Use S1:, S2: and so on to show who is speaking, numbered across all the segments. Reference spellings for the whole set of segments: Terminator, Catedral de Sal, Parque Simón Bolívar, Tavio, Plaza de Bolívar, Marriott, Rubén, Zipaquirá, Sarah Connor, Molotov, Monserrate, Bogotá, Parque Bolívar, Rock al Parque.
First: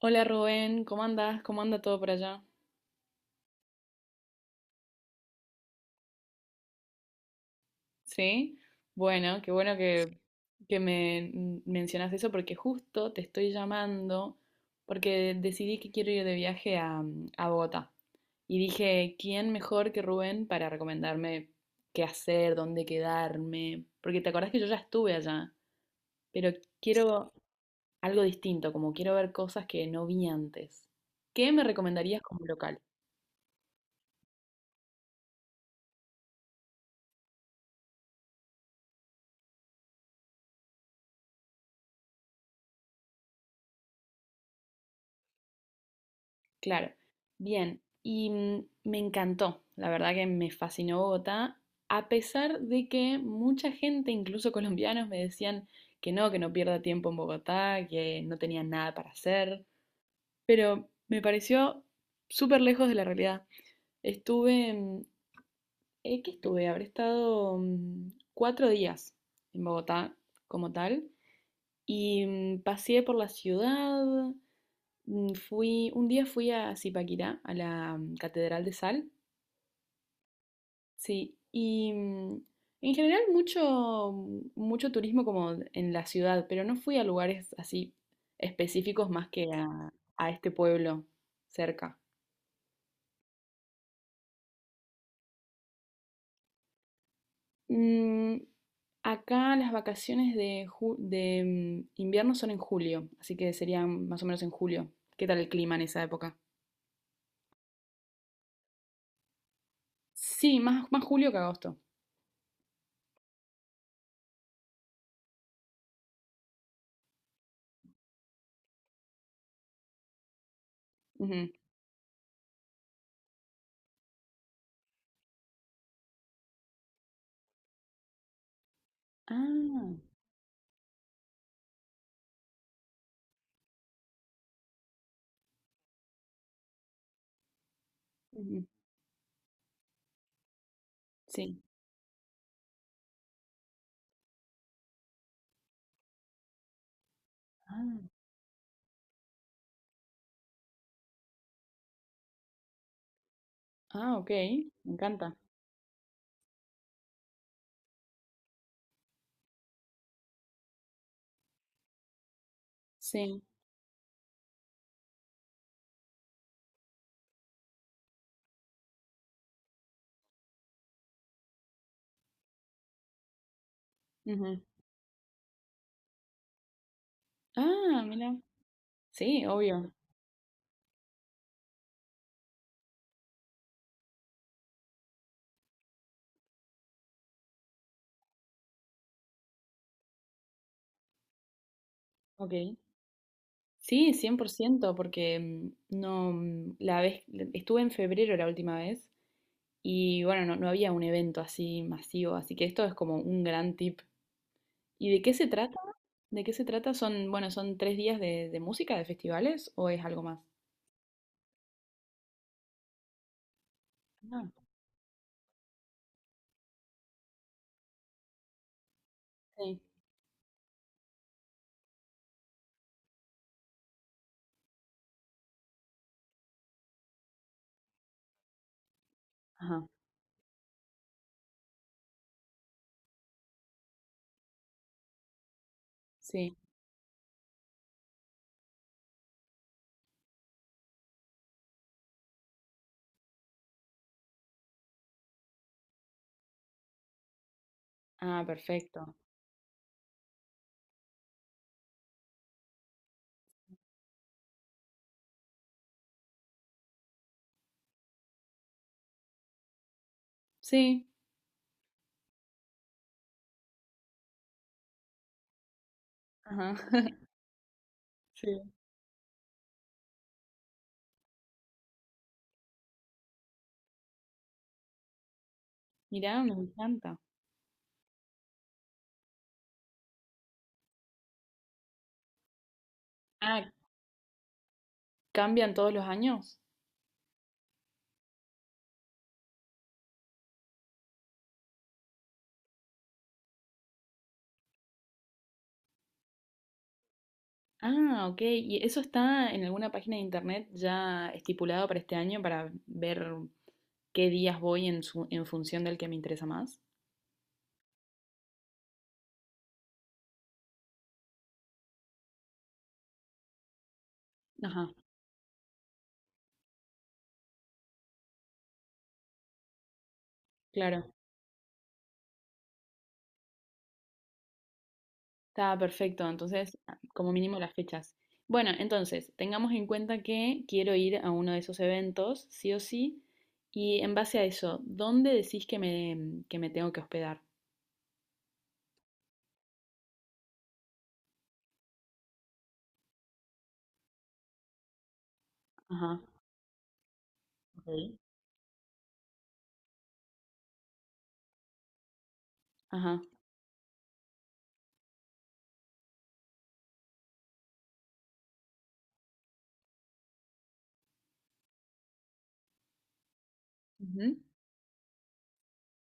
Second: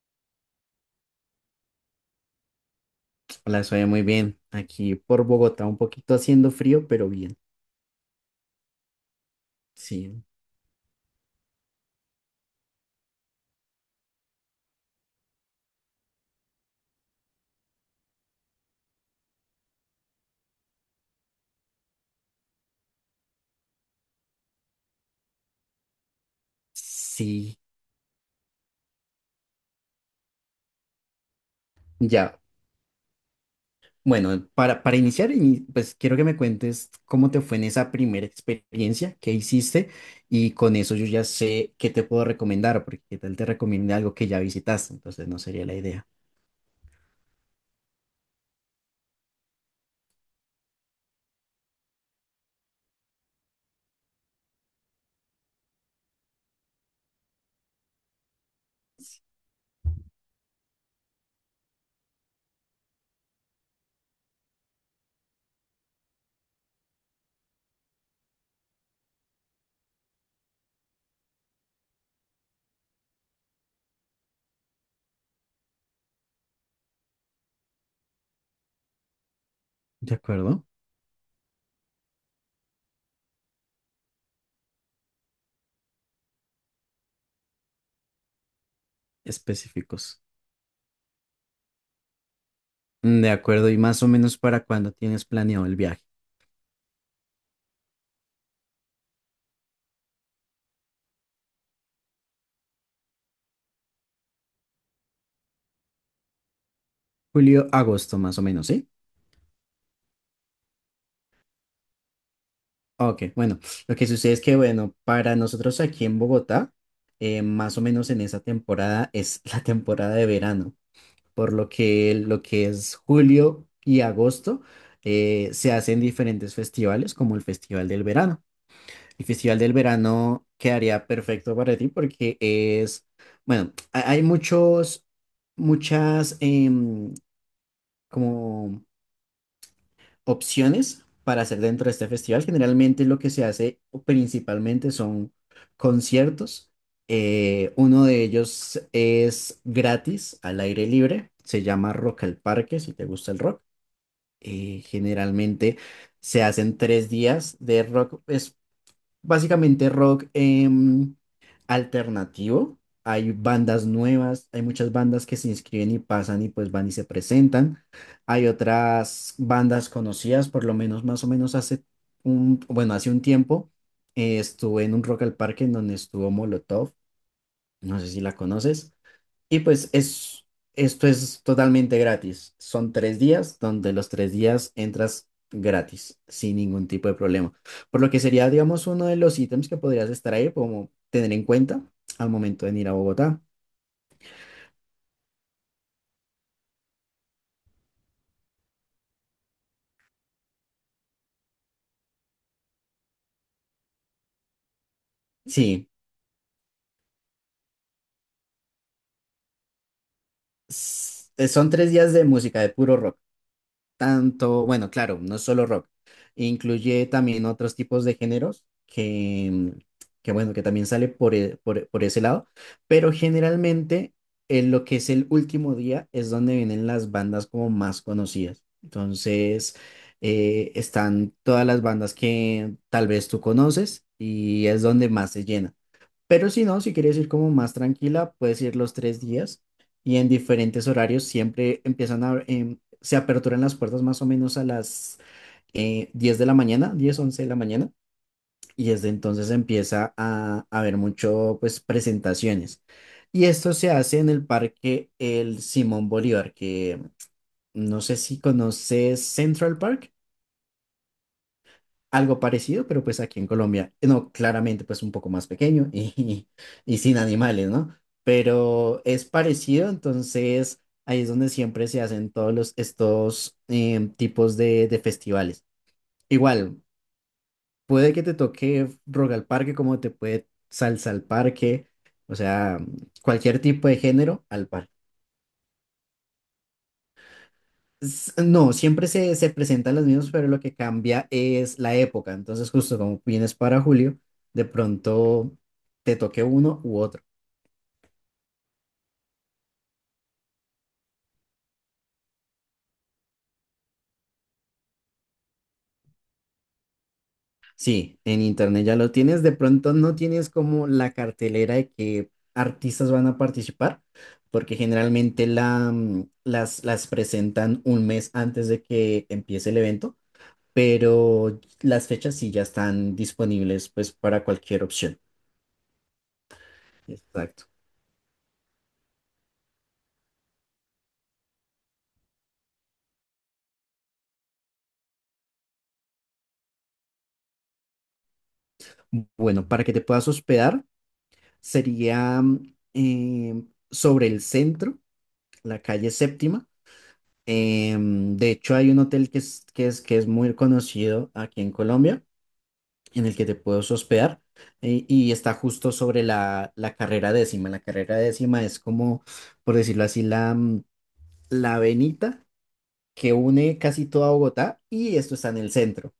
S1: Hola Rubén, ¿cómo andas? ¿Cómo anda todo por allá?
S2: Hola, soy muy bien. Aquí por Bogotá, un poquito haciendo frío, pero bien.
S1: ¿Sí? Bueno, qué bueno que,
S2: Sí,
S1: que me mencionas eso porque justo te estoy llamando porque decidí que quiero ir de viaje a Bogotá. Y dije, ¿quién mejor que Rubén para recomendarme qué hacer, dónde quedarme? Porque te acordás que yo ya estuve allá, pero quiero
S2: sí,
S1: algo distinto, como quiero ver cosas que no vi antes. ¿Qué me recomendarías
S2: ya.
S1: como local?
S2: Bueno, para iniciar, pues quiero que me cuentes cómo te fue en esa primera experiencia, qué hiciste, y con eso yo ya sé qué te puedo recomendar, porque qué tal te recomiende algo que ya visitaste, entonces no sería la idea.
S1: Claro. Bien, y me encantó, la verdad que me fascinó Bogotá, a pesar de que mucha gente, incluso colombianos, me decían que no pierda tiempo en Bogotá, que no tenía nada para hacer, pero me pareció súper lejos de la realidad. Estuve, mm, ¿Qué estuve? Habré estado 4 días en Bogotá como tal, y paseé por la ciudad. Un día fui a Zipaquirá, a la Catedral de Sal.
S2: ¿De acuerdo?
S1: Sí, y en general mucho, mucho turismo como en la ciudad, pero no fui a lugares así específicos más que a,
S2: Específicos.
S1: a este pueblo cerca.
S2: De acuerdo, ¿y más o menos para cuándo tienes planeado el viaje?
S1: Mm, Acá las vacaciones de invierno son en julio, así que serían más o menos en julio. ¿Qué tal el clima en esa época?
S2: Julio, agosto, más o menos, ¿sí?
S1: Sí, más julio que agosto.
S2: Ok, bueno, lo que sucede es que, bueno, para nosotros aquí en Bogotá, más o menos en esa temporada es la temporada de verano,
S1: Ujú.
S2: por lo que es julio y agosto se hacen diferentes festivales, como el Festival del Verano. El Festival del
S1: Ah,
S2: Verano quedaría perfecto para ti porque es, bueno, hay muchos, muchas,
S1: ujú,
S2: como opciones para hacer
S1: sí.
S2: dentro de este festival. Generalmente lo que se hace principalmente son conciertos. Uno de ellos es gratis, al aire libre. Se llama Rock al Parque, si te gusta el rock.
S1: Ah, ok, me encanta.
S2: Generalmente se hacen 3 días de rock básicamente rock alternativo. Hay
S1: Sí.
S2: bandas nuevas, hay muchas bandas que se inscriben y pasan y pues van y se presentan. Hay otras bandas conocidas, por lo menos más o menos hace bueno, hace un tiempo
S1: Ujú.
S2: estuve en un Rock al Parque en donde estuvo Molotov. No
S1: Ah,
S2: sé si
S1: mira.
S2: la conoces.
S1: Sí,
S2: Y pues
S1: obvio.
S2: esto es totalmente gratis. Son 3 días donde los 3 días entras gratis, sin ningún tipo de problema. Por lo que sería, digamos, uno de los ítems que podrías estar ahí, como tener en cuenta al
S1: Ok.
S2: momento de ir a Bogotá.
S1: Sí, 100%, porque no, estuve en febrero la última vez y bueno, no, no había un evento así masivo, así que esto es como un gran tip. ¿Y de qué se trata?
S2: Sí,
S1: ¿De qué se trata? Son, bueno, son 3 días de música, de festivales o es algo más?
S2: son 3 días de música, de puro rock.
S1: Ah,
S2: Tanto, bueno, claro, no solo rock, incluye también otros tipos de géneros que, mm,
S1: sí.
S2: que bueno, que también sale por, por ese lado, pero generalmente en lo que es el último día es donde vienen las bandas como más conocidas. Entonces,
S1: Ajá,
S2: están todas las bandas que tal vez tú conoces y es donde más se llena. Pero
S1: sí.
S2: si no, si quieres ir como más tranquila, puedes ir los 3 días y en diferentes horarios siempre se aperturan las puertas más o menos a las 10 de la mañana, 10 11 de la mañana,
S1: Ah,
S2: y desde
S1: perfecto.
S2: entonces empieza a haber mucho, pues, presentaciones. Y esto se hace en el parque El Simón Bolívar, que no sé si conoces Central Park.
S1: Sí.
S2: Algo parecido, pero pues aquí en Colombia, no, claramente pues un poco más pequeño y,
S1: Ajá.
S2: y sin animales, ¿no?
S1: Sí.
S2: Pero es parecido, entonces ahí es donde siempre se hacen todos estos tipos de festivales.
S1: Mirá, me
S2: Igual,
S1: encanta.
S2: puede que te toque rock al parque como te puede salsa al parque, o sea, cualquier
S1: Ah,
S2: tipo de género al parque.
S1: ¿cambian todos los años?
S2: No, siempre se presentan los mismos, pero lo que cambia es la época. Entonces, justo como vienes para julio, de pronto te toque uno u otro.
S1: Ah, ok. ¿Y eso está en alguna página de internet ya estipulado para este año para ver qué días voy en función del que me interesa más?
S2: Sí, en internet ya lo tienes. De pronto no tienes como la cartelera de qué artistas van a participar, porque
S1: Ajá,
S2: generalmente las presentan un mes antes de que empiece el evento,
S1: claro.
S2: pero las fechas sí ya están disponibles pues para cualquier opción.
S1: Está perfecto. Entonces, como mínimo
S2: Exacto.
S1: las fechas. Bueno, entonces, tengamos en cuenta que quiero ir a uno de esos eventos, sí o sí. Y en base a eso, ¿dónde decís que me tengo que hospedar?
S2: Bueno, para que te puedas hospedar. Sería sobre el centro, la calle
S1: Ajá,
S2: Séptima.
S1: ok.
S2: De hecho, hay un hotel que es muy conocido aquí en Colombia,
S1: Ajá.
S2: en el que te puedes hospedar. Y está justo sobre la carrera décima. La carrera décima es como, por decirlo así, la avenida que une casi toda
S1: Ujú.
S2: Bogotá y esto está en el centro.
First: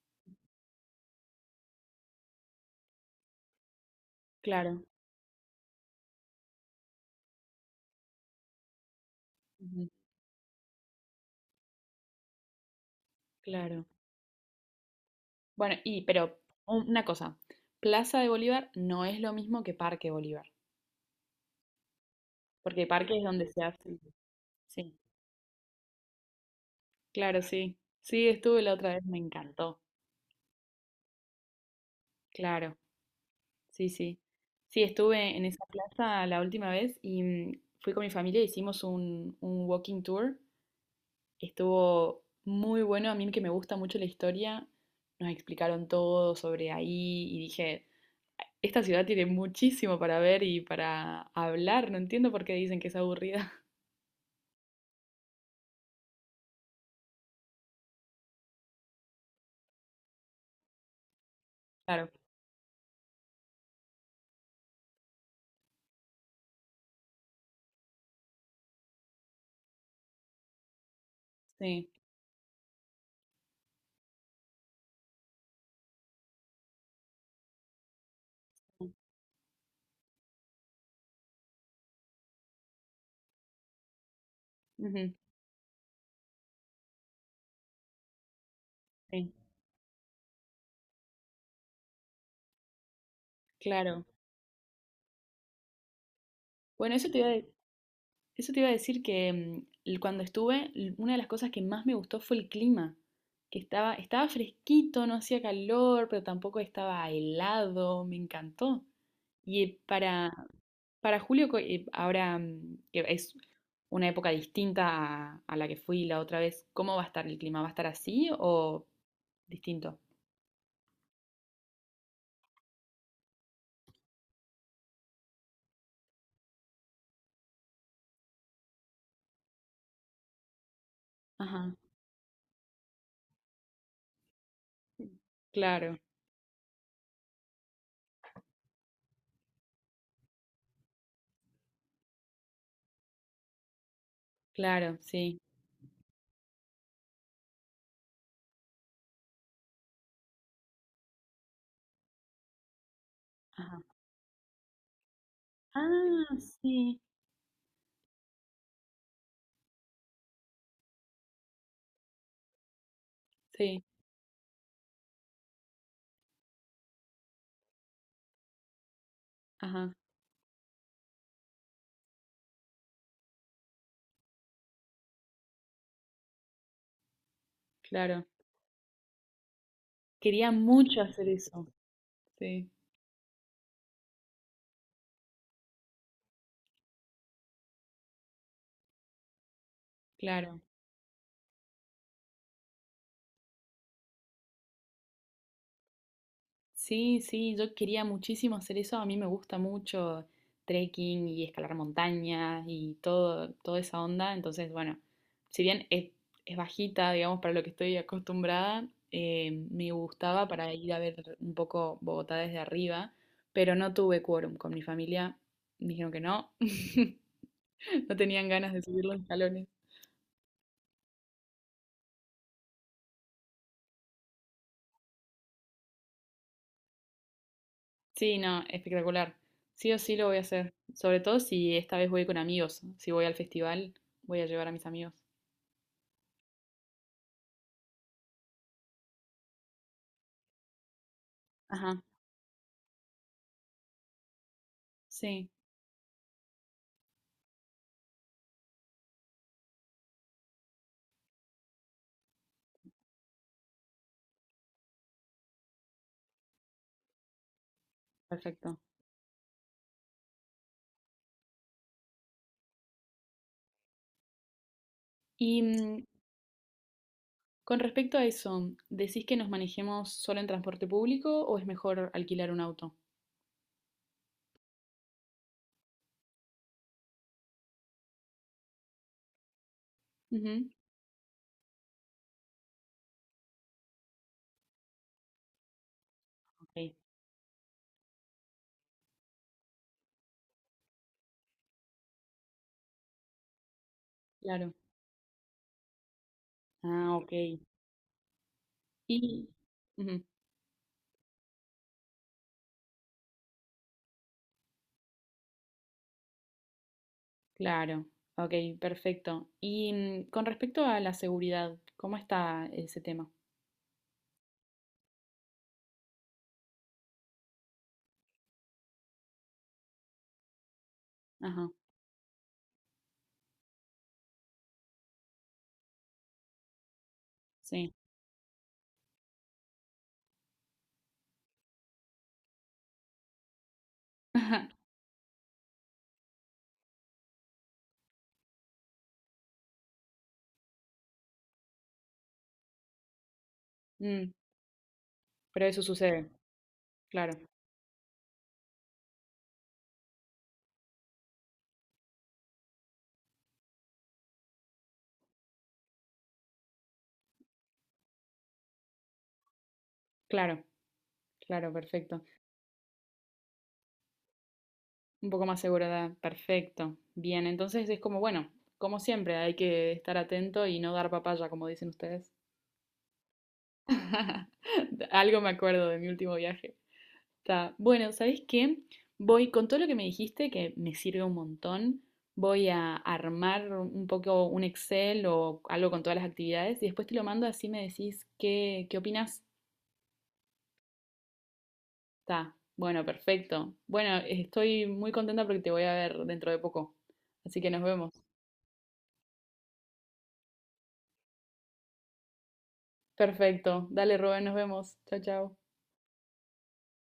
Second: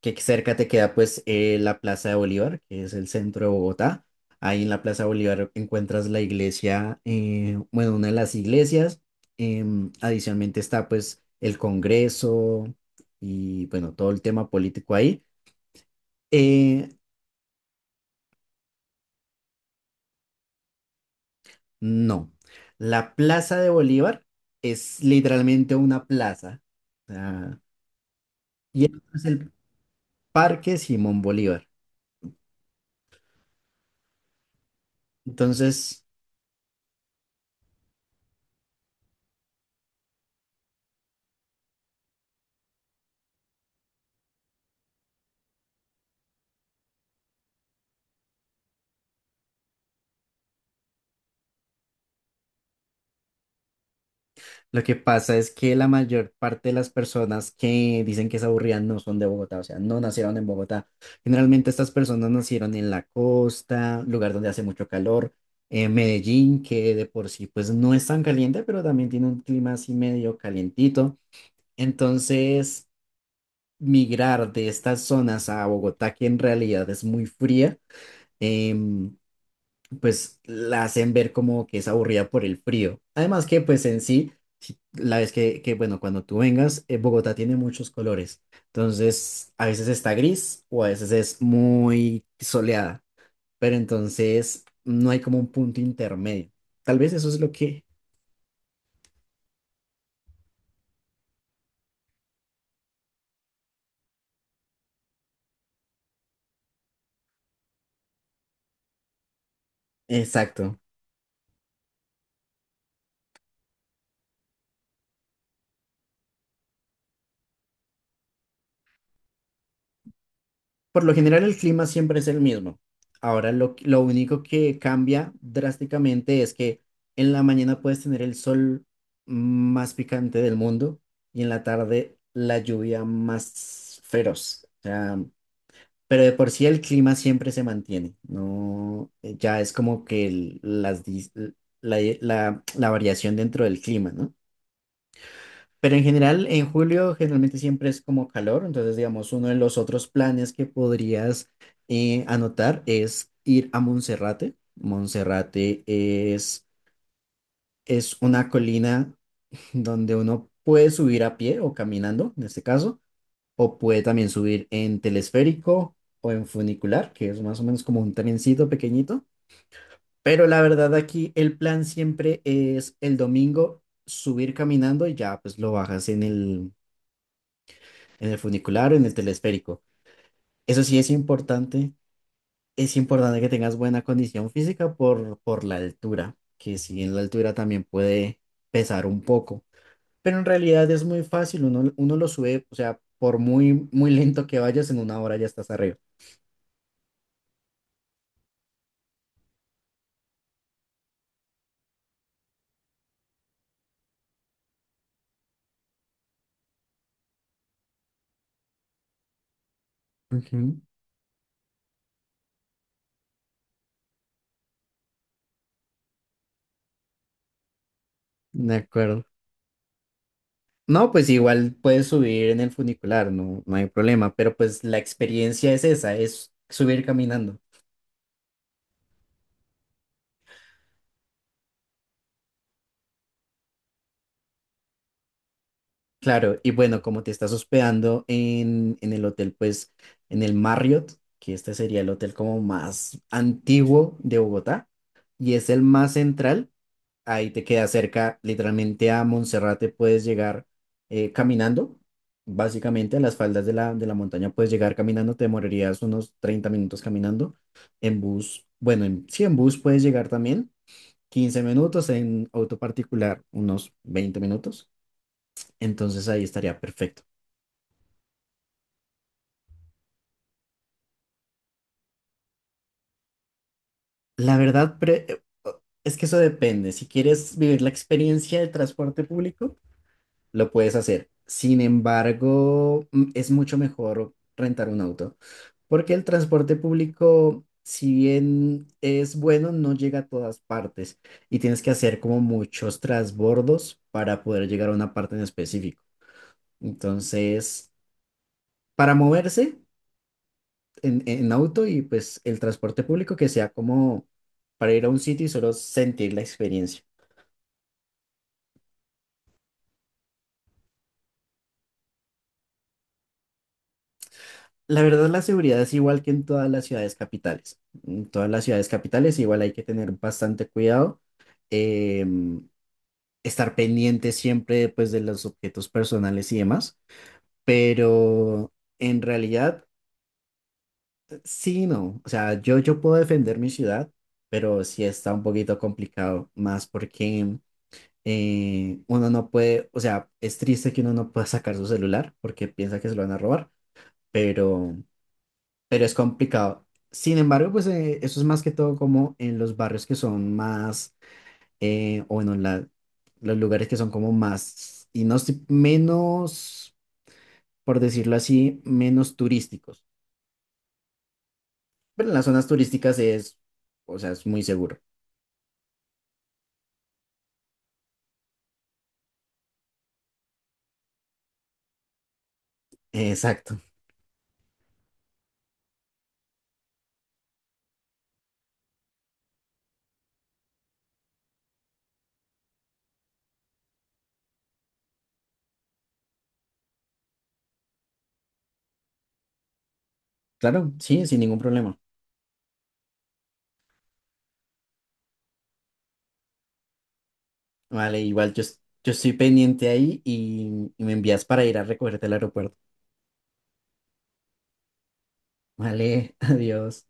S2: Que cerca te queda pues la Plaza de Bolívar, que es el centro de Bogotá. Ahí en la
S1: Claro.
S2: Plaza de Bolívar encuentras la iglesia, bueno, una de las iglesias.
S1: Ujú.
S2: Adicionalmente está pues el Congreso y
S1: Claro.
S2: bueno, todo el tema político ahí.
S1: Bueno, y pero un-
S2: Eh,
S1: una cosa, Plaza de Bolívar no es lo mismo que Parque Bolívar,
S2: no,
S1: porque
S2: la
S1: Parque es donde
S2: Plaza
S1: se
S2: de
S1: hace.
S2: Bolívar
S1: Sí,
S2: es literalmente una plaza. O
S1: claro,
S2: sea,
S1: sí. Sí, estuve la
S2: y
S1: otra
S2: el
S1: vez,
S2: otro
S1: me
S2: es el
S1: encantó.
S2: Parque Simón Bolívar.
S1: Claro, sí, sí. Sí, estuve en esa
S2: Entonces.
S1: plaza la última vez y fui con mi familia, hicimos un, walking tour. Estuvo muy bueno, a mí que me gusta mucho la historia, nos explicaron todo sobre ahí y dije, esta ciudad tiene muchísimo para ver y para hablar, no entiendo por qué dicen que es aburrida.
S2: Lo que pasa es que la mayor parte de las personas que dicen que es aburrida no son de Bogotá, o sea, no nacieron en Bogotá. Generalmente estas
S1: Claro,
S2: personas nacieron en la costa, lugar donde hace mucho calor, en Medellín, que de por sí pues no es tan caliente, pero también tiene un clima así medio calientito.
S1: sí.
S2: Entonces, migrar de estas zonas a Bogotá, que en realidad es muy fría, em, pues la hacen ver como que es aburrida por el frío. Además que pues en sí,
S1: Ujú,
S2: la vez que bueno, cuando tú vengas, Bogotá tiene muchos colores.
S1: sí,
S2: Entonces, a veces está gris o a veces es muy soleada, pero
S1: claro.
S2: entonces no hay como un punto intermedio.
S1: Bueno,
S2: Tal vez eso es lo que.
S1: eso te iba a decir que cuando estuve, una de las cosas que más me gustó fue el clima, que estaba fresquito, no hacía calor, pero tampoco estaba helado, me encantó. Y para,
S2: Exacto.
S1: para julio, ahora que es una época distinta a la que fui la otra vez, ¿cómo va a estar el clima? ¿Va a estar así o distinto?
S2: Por lo general el clima siempre es el mismo. Ahora lo único que cambia drásticamente es que en la mañana puedes tener el sol más picante del mundo y en
S1: Ajá.
S2: la tarde la lluvia más feroz. O sea,
S1: Claro,
S2: pero de por sí el clima siempre se mantiene. No, ya es como que el- las, dis- la, la la variación dentro del clima, ¿no?
S1: claro, sí.
S2: Pero en general, en julio generalmente siempre es como calor, entonces digamos, uno de los otros planes que podrías anotar es ir a Monserrate. Monserrate
S1: Ah,
S2: es,
S1: sí.
S2: es una colina donde uno puede subir a pie o caminando, en este caso, o
S1: Sí,
S2: puede también subir en telesférico o en funicular, que es más o menos como un trencito pequeñito.
S1: ajá,
S2: Pero la verdad aquí el plan siempre es el domingo subir caminando y ya pues lo bajas en el
S1: claro.
S2: en el funicular o en el telesférico.
S1: Quería
S2: Eso sí
S1: mucho
S2: es
S1: hacer eso.
S2: importante.
S1: Sí,
S2: Es importante que tengas buena condición física por la altura, que si en la altura también puede pesar un poco. Pero en
S1: claro.
S2: realidad es muy fácil, uno lo sube, o sea, por muy, muy lento que vayas, en una hora ya estás arriba.
S1: Sí, sí, yo quería muchísimo hacer eso. A mí me gusta mucho trekking y escalar montañas y todo, toda esa onda. Entonces, bueno, si bien es bajita, digamos, para lo que estoy acostumbrada, me gustaba para
S2: Ujú.
S1: ir a ver un poco Bogotá desde arriba, pero no tuve quórum con mi familia. Dijeron que no, no tenían ganas
S2: De
S1: de subir los
S2: acuerdo.
S1: escalones.
S2: No, pues igual puedes subir en el funicular, no, no hay problema, pero pues la experiencia es esa, es subir caminando.
S1: Sí, no, espectacular. Sí o sí lo voy a hacer. Sobre todo si esta vez voy con amigos. Si voy al festival, voy a llevar a mis amigos.
S2: Claro, y bueno, como te estás hospedando en el hotel, pues en el Marriott, que este sería
S1: Ajá,
S2: el hotel como más antiguo de Bogotá
S1: sí,
S2: y es el más central, ahí te queda cerca, literalmente a Monserrate puedes llegar caminando, básicamente a las faldas de la montaña puedes llegar caminando, te demorarías unos 30 minutos caminando, en bus,
S1: perfecto.
S2: bueno, en, sí, en bus puedes llegar también, 15 minutos, en auto particular unos 20 minutos,
S1: Y
S2: entonces ahí estaría perfecto.
S1: con respecto a eso, ¿decís que nos manejemos solo en transporte público o es mejor alquilar un auto?
S2: La verdad, es que eso depende. Si quieres vivir la experiencia del transporte público,
S1: Ujú.
S2: lo puedes hacer. Sin embargo, es mucho mejor rentar un auto, porque el transporte
S1: Ok,
S2: público, si bien es bueno, no llega a todas partes y tienes que hacer como muchos transbordos para poder
S1: claro.
S2: llegar a una parte en específico.
S1: Ah, ok.
S2: Entonces, para
S1: Y,
S2: moverse
S1: ujú,
S2: en auto y pues el transporte público que sea como para ir a un sitio y solo sentir la experiencia.
S1: claro, ok, perfecto. Y con respecto a la seguridad, ¿cómo está ese tema?
S2: La verdad, la seguridad es igual que en todas las ciudades capitales. En todas las ciudades capitales igual hay que tener bastante cuidado,
S1: Ajá,
S2: em, estar pendiente siempre pues de los objetos personales y demás,
S1: sí.
S2: pero en realidad sí, no. O sea, yo puedo defender mi ciudad, pero sí está un poquito complicado, más porque uno no puede, o sea, es triste que uno no pueda sacar su celular porque piensa que se lo van a robar,
S1: Mm,
S2: pero.
S1: pero eso
S2: Pero es
S1: sucede,
S2: complicado.
S1: claro.
S2: Sin embargo, pues eso es más que todo como en los barrios que son más, o bueno, los lugares que son como más, y no sé, menos, por decirlo así, menos turísticos.
S1: Claro, claro, perfecto.
S2: Pero en las zonas turísticas es, o sea, es muy seguro.
S1: Un poco más segura, perfecto. Bien, entonces es como, bueno, como siempre, hay que estar atento y no dar papaya, como dicen ustedes.
S2: Exacto.
S1: Algo me acuerdo de mi último viaje. Está. Bueno, ¿sabéis qué? Voy con todo lo que me dijiste, que me sirve un montón. Voy a armar un poco un Excel o algo con todas las actividades y después te lo mando así me decís qué opinas.
S2: Claro, sí, sin ningún problema.
S1: Está, bueno, perfecto. Bueno, estoy muy contenta porque te voy a ver dentro de poco. Así que nos vemos.
S2: Vale, igual yo estoy pendiente ahí y me envías para ir a recogerte al aeropuerto.
S1: Perfecto. Dale, Rubén, nos vemos. Chao, chao.
S2: Vale, adiós.